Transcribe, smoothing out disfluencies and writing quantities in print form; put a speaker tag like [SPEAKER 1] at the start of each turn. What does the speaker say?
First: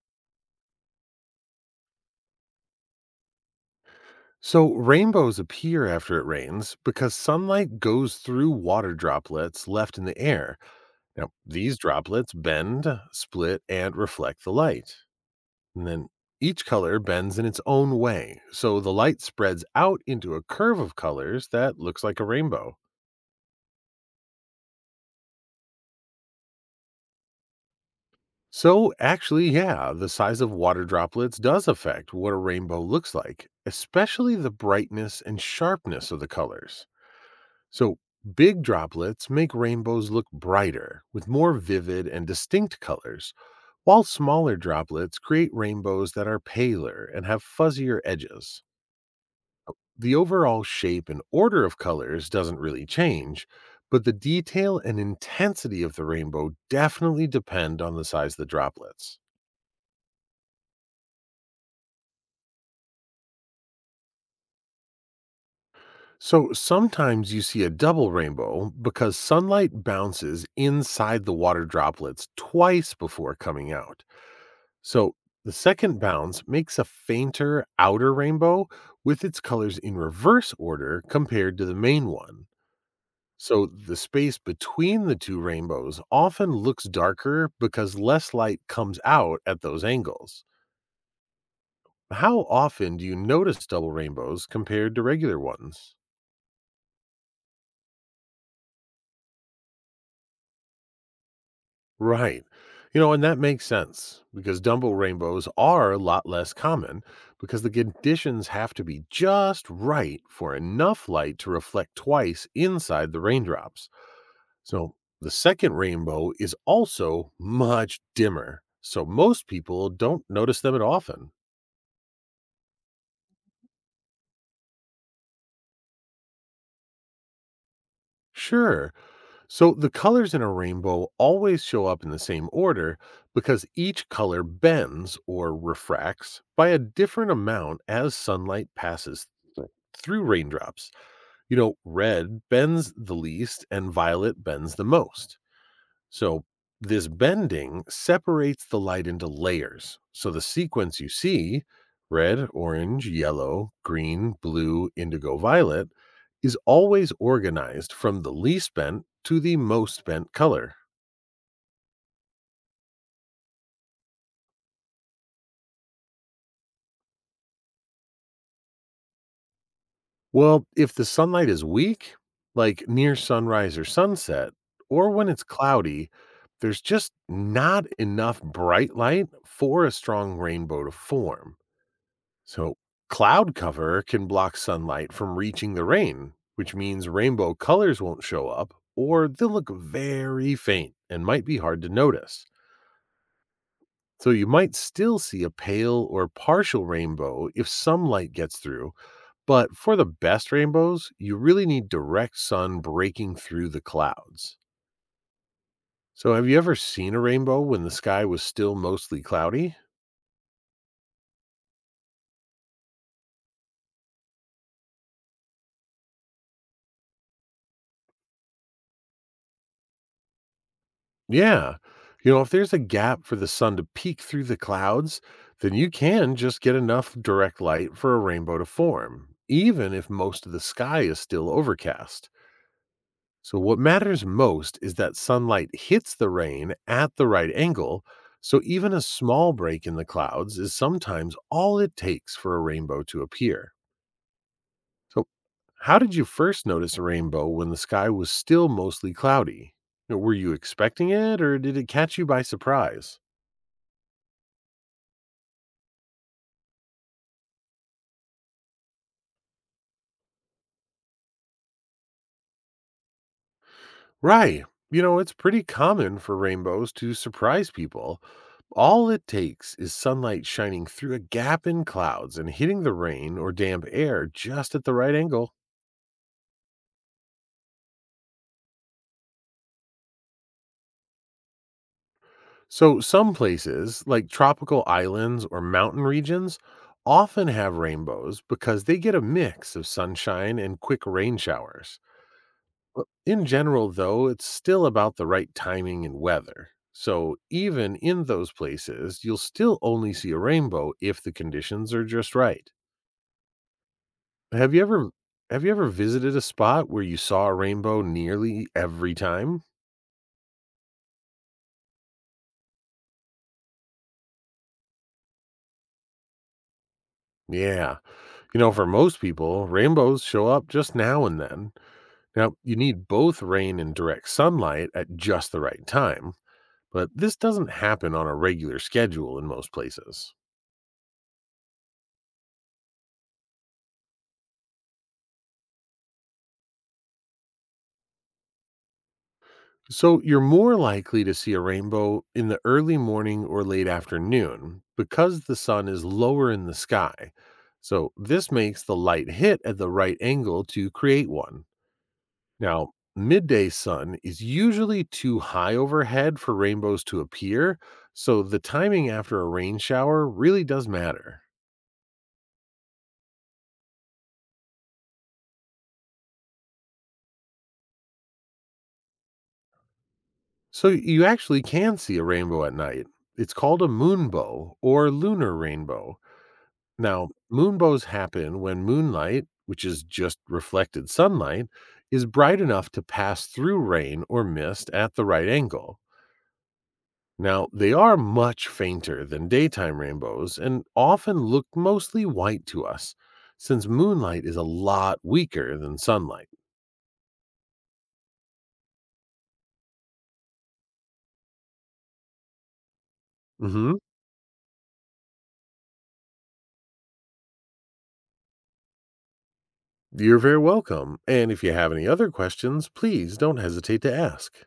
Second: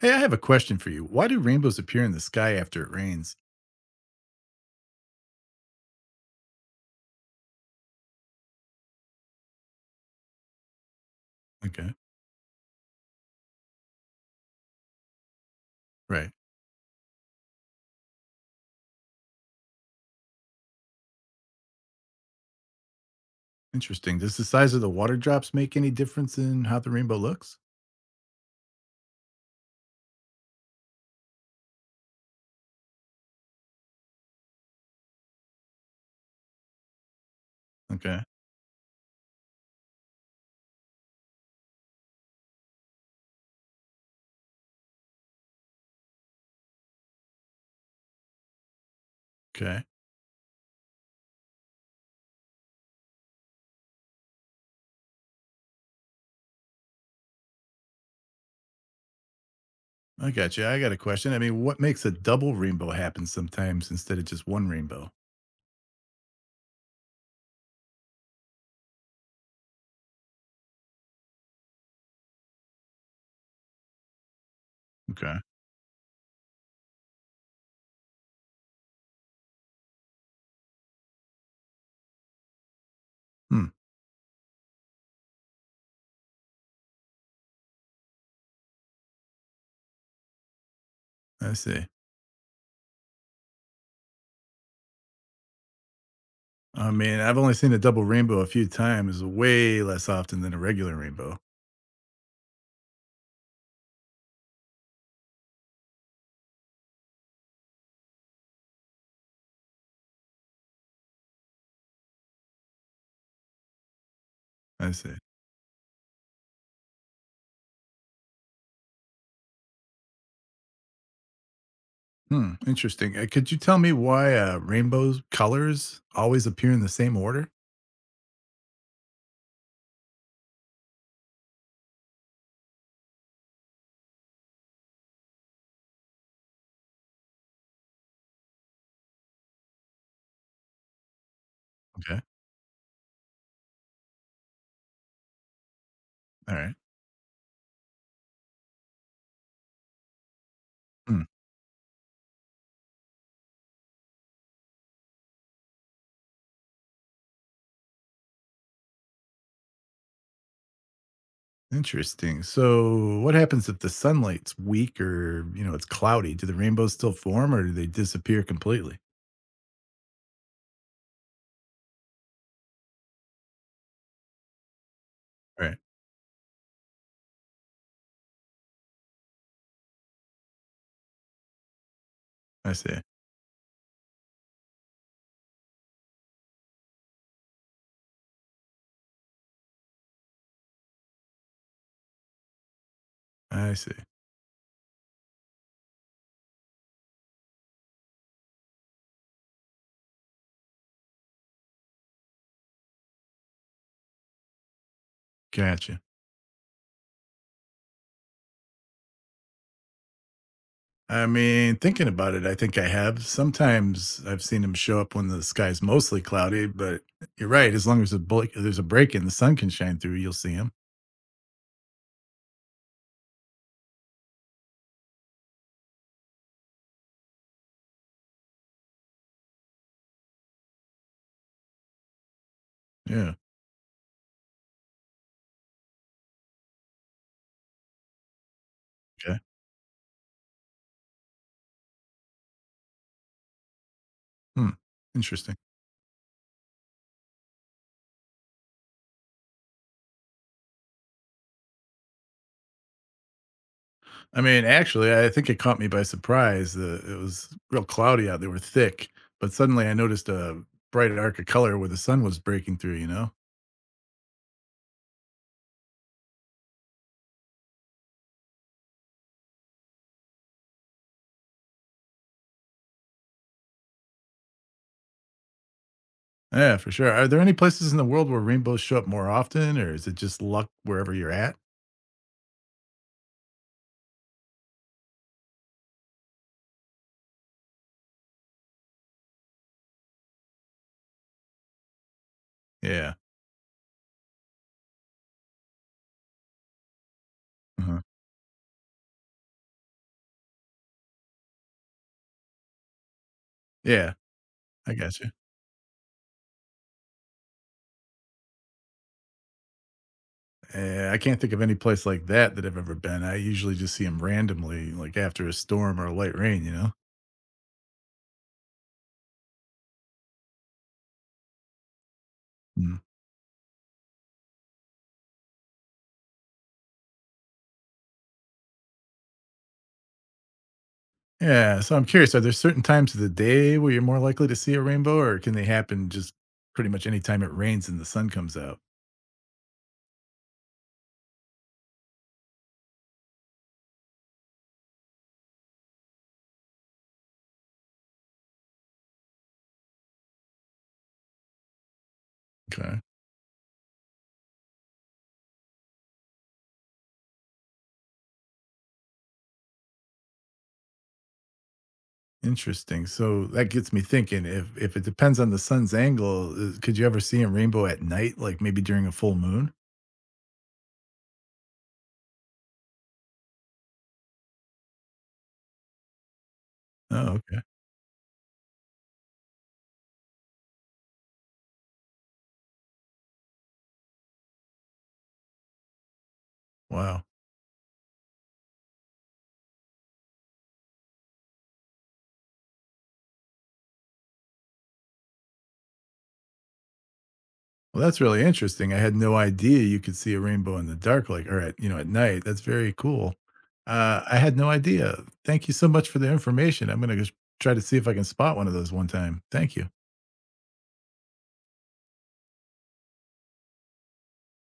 [SPEAKER 1] Hey, I have a question for you. Why do rainbows appear in the sky after it rains?
[SPEAKER 2] So, rainbows appear after it rains because sunlight goes through water droplets left in the air. Now, these
[SPEAKER 1] Okay.
[SPEAKER 2] droplets bend, split, and reflect the light. And then
[SPEAKER 1] Right.
[SPEAKER 2] each color bends in its own way. So, the light spreads out into a curve of colors that looks like a rainbow.
[SPEAKER 1] Interesting. Does the size of the water drops make any difference in how the rainbow looks?
[SPEAKER 2] So, actually, yeah, the size of water droplets does affect what a rainbow looks like, especially the brightness and sharpness of the colors. So,
[SPEAKER 1] Okay.
[SPEAKER 2] big droplets make rainbows look brighter with more vivid and distinct colors, while smaller droplets create rainbows that are paler and have fuzzier edges.
[SPEAKER 1] Okay.
[SPEAKER 2] The overall shape and order of colors doesn't really change, but the detail and intensity of the rainbow definitely depend on the size of the droplets.
[SPEAKER 1] I got you. I got a question. I mean, what makes a double rainbow happen sometimes instead of just one rainbow?
[SPEAKER 2] So sometimes you see a double rainbow because sunlight bounces inside the water droplets twice before coming out. So
[SPEAKER 1] Okay.
[SPEAKER 2] the second bounce makes a fainter outer rainbow with its colors in reverse order compared to the main one. So
[SPEAKER 1] Hmm.
[SPEAKER 2] the space between the two rainbows often looks darker because less light comes out at those angles.
[SPEAKER 1] I see.
[SPEAKER 2] How often do you notice double rainbows compared to regular ones?
[SPEAKER 1] I mean, I've only seen a double rainbow a few times, way less often than a regular rainbow.
[SPEAKER 2] Right. You know, and that makes sense because Dumbo rainbows are a lot less common because the conditions have to be just right for enough light to reflect twice inside the raindrops.
[SPEAKER 1] I
[SPEAKER 2] So
[SPEAKER 1] see.
[SPEAKER 2] the second rainbow is also much dimmer. So most people don't notice them at often.
[SPEAKER 1] Hmm. Interesting. Could you tell me why rainbows colors always appear in the same order?
[SPEAKER 2] Sure. So the colors in a rainbow always show up in the same order because each color bends or refracts by a different amount as sunlight passes th- through raindrops. You know,
[SPEAKER 1] Okay.
[SPEAKER 2] red bends the least and violet bends the most. So,
[SPEAKER 1] All right.
[SPEAKER 2] this bending separates the light into layers. So, the sequence you
[SPEAKER 1] Hmm.
[SPEAKER 2] see, red, orange, yellow, green, blue, indigo, violet, is always organized from the least bent to the most bent color.
[SPEAKER 1] Interesting. So, what happens if the sunlight's weak or, you know, it's cloudy? Do the rainbows still form or do they disappear completely?
[SPEAKER 2] Well, if the sunlight is weak, like near sunrise or sunset, or when it's
[SPEAKER 1] Right.
[SPEAKER 2] cloudy, there's just not enough bright light for a strong rainbow to form.
[SPEAKER 1] I
[SPEAKER 2] So,
[SPEAKER 1] see.
[SPEAKER 2] cloud cover can block sunlight from reaching the rain, which means rainbow colors won't show up or they'll look very faint and might be hard to notice.
[SPEAKER 1] I see.
[SPEAKER 2] So, you might still see a pale or partial rainbow if some light gets through, but for the best rainbows, you really need direct sun breaking through the clouds.
[SPEAKER 1] Gotcha.
[SPEAKER 2] So, have you ever seen a rainbow when the sky was still mostly cloudy?
[SPEAKER 1] I mean, thinking about it, I think I have. Sometimes I've seen them show up when the sky's mostly cloudy, but you're right. As long as there's a break and the sun can shine through, you'll see them.
[SPEAKER 2] Yeah. You know, if there's a gap for the sun to peek through the clouds, then you can just get enough direct light for a rainbow to form, even if most of the sky is still overcast.
[SPEAKER 1] Yeah.
[SPEAKER 2] So, what matters most is that sunlight hits the rain at the right angle. So, even a
[SPEAKER 1] Okay.
[SPEAKER 2] small break in the clouds is sometimes all it takes for a rainbow to appear.
[SPEAKER 1] Hmm.
[SPEAKER 2] So,
[SPEAKER 1] Interesting.
[SPEAKER 2] how did you first notice a rainbow when the sky was still mostly cloudy? You know, were you expecting it or did it catch you by surprise?
[SPEAKER 1] I mean, actually, I think it caught me by surprise. It was real cloudy out. They were thick, but suddenly I noticed a bright arc of color where the sun was breaking through, you know?
[SPEAKER 2] Right. You know, it's pretty common for rainbows to surprise people. All it takes is sunlight shining through a gap in clouds and hitting the rain or damp air just at the right angle.
[SPEAKER 1] Yeah, for sure. Are there any places in the world where rainbows show up more often, or is it just luck wherever you're at?
[SPEAKER 2] So, some places, like tropical islands or mountain regions, often have rainbows because they get a mix of sunshine and quick rain showers.
[SPEAKER 1] Yeah.
[SPEAKER 2] In general, though, it's still about the right timing and weather. So, even
[SPEAKER 1] uh
[SPEAKER 2] in those places, you'll still only see a rainbow if the conditions are just right.
[SPEAKER 1] Yeah,
[SPEAKER 2] Have you
[SPEAKER 1] I
[SPEAKER 2] ever
[SPEAKER 1] got you.
[SPEAKER 2] have you ever visited a spot where you saw a rainbow nearly every time?
[SPEAKER 1] I can't think of any place like that that I've ever been. I usually just see them randomly, like after a storm or a light rain, you know?
[SPEAKER 2] Yeah. You know, for most people, rainbows show up just now and then. Now, you
[SPEAKER 1] Hmm.
[SPEAKER 2] need both rain and direct sunlight at just the right time, but this doesn't happen on a regular schedule in most places.
[SPEAKER 1] Yeah, so I'm curious, are there certain times of the day where you're more likely to see a rainbow, or can they happen just pretty much any time it rains and the sun comes out?
[SPEAKER 2] So you're more likely to see a rainbow in the early morning or late afternoon because the sun is lower in the sky. So this makes the light hit at the right angle to create one. Now,
[SPEAKER 1] Okay.
[SPEAKER 2] midday sun is usually too high overhead for rainbows to appear, so the timing after a rain shower really does matter.
[SPEAKER 1] Interesting. So that gets me thinking, if it depends on the sun's angle, could you ever see a rainbow at night, like maybe during a full moon?
[SPEAKER 2] So you actually can see a rainbow at night. It's called a moonbow or lunar rainbow. Now,
[SPEAKER 1] Oh, okay.
[SPEAKER 2] moonbows happen when moonlight, which is just reflected sunlight, is bright enough to pass through rain or mist at the right angle.
[SPEAKER 1] Wow.
[SPEAKER 2] Now, they are much fainter than daytime rainbows and often look mostly white to us, since moonlight is a lot weaker than sunlight.
[SPEAKER 1] Well, that's really interesting. I had no idea you could see a rainbow in the dark, like or at you know at night. That's very cool.
[SPEAKER 2] hmm
[SPEAKER 1] I had no idea. Thank you so much for the information. I'm gonna try to see if I can spot one of those one time. Thank you.
[SPEAKER 2] You're very welcome. And if you have any other questions, please don't hesitate to ask.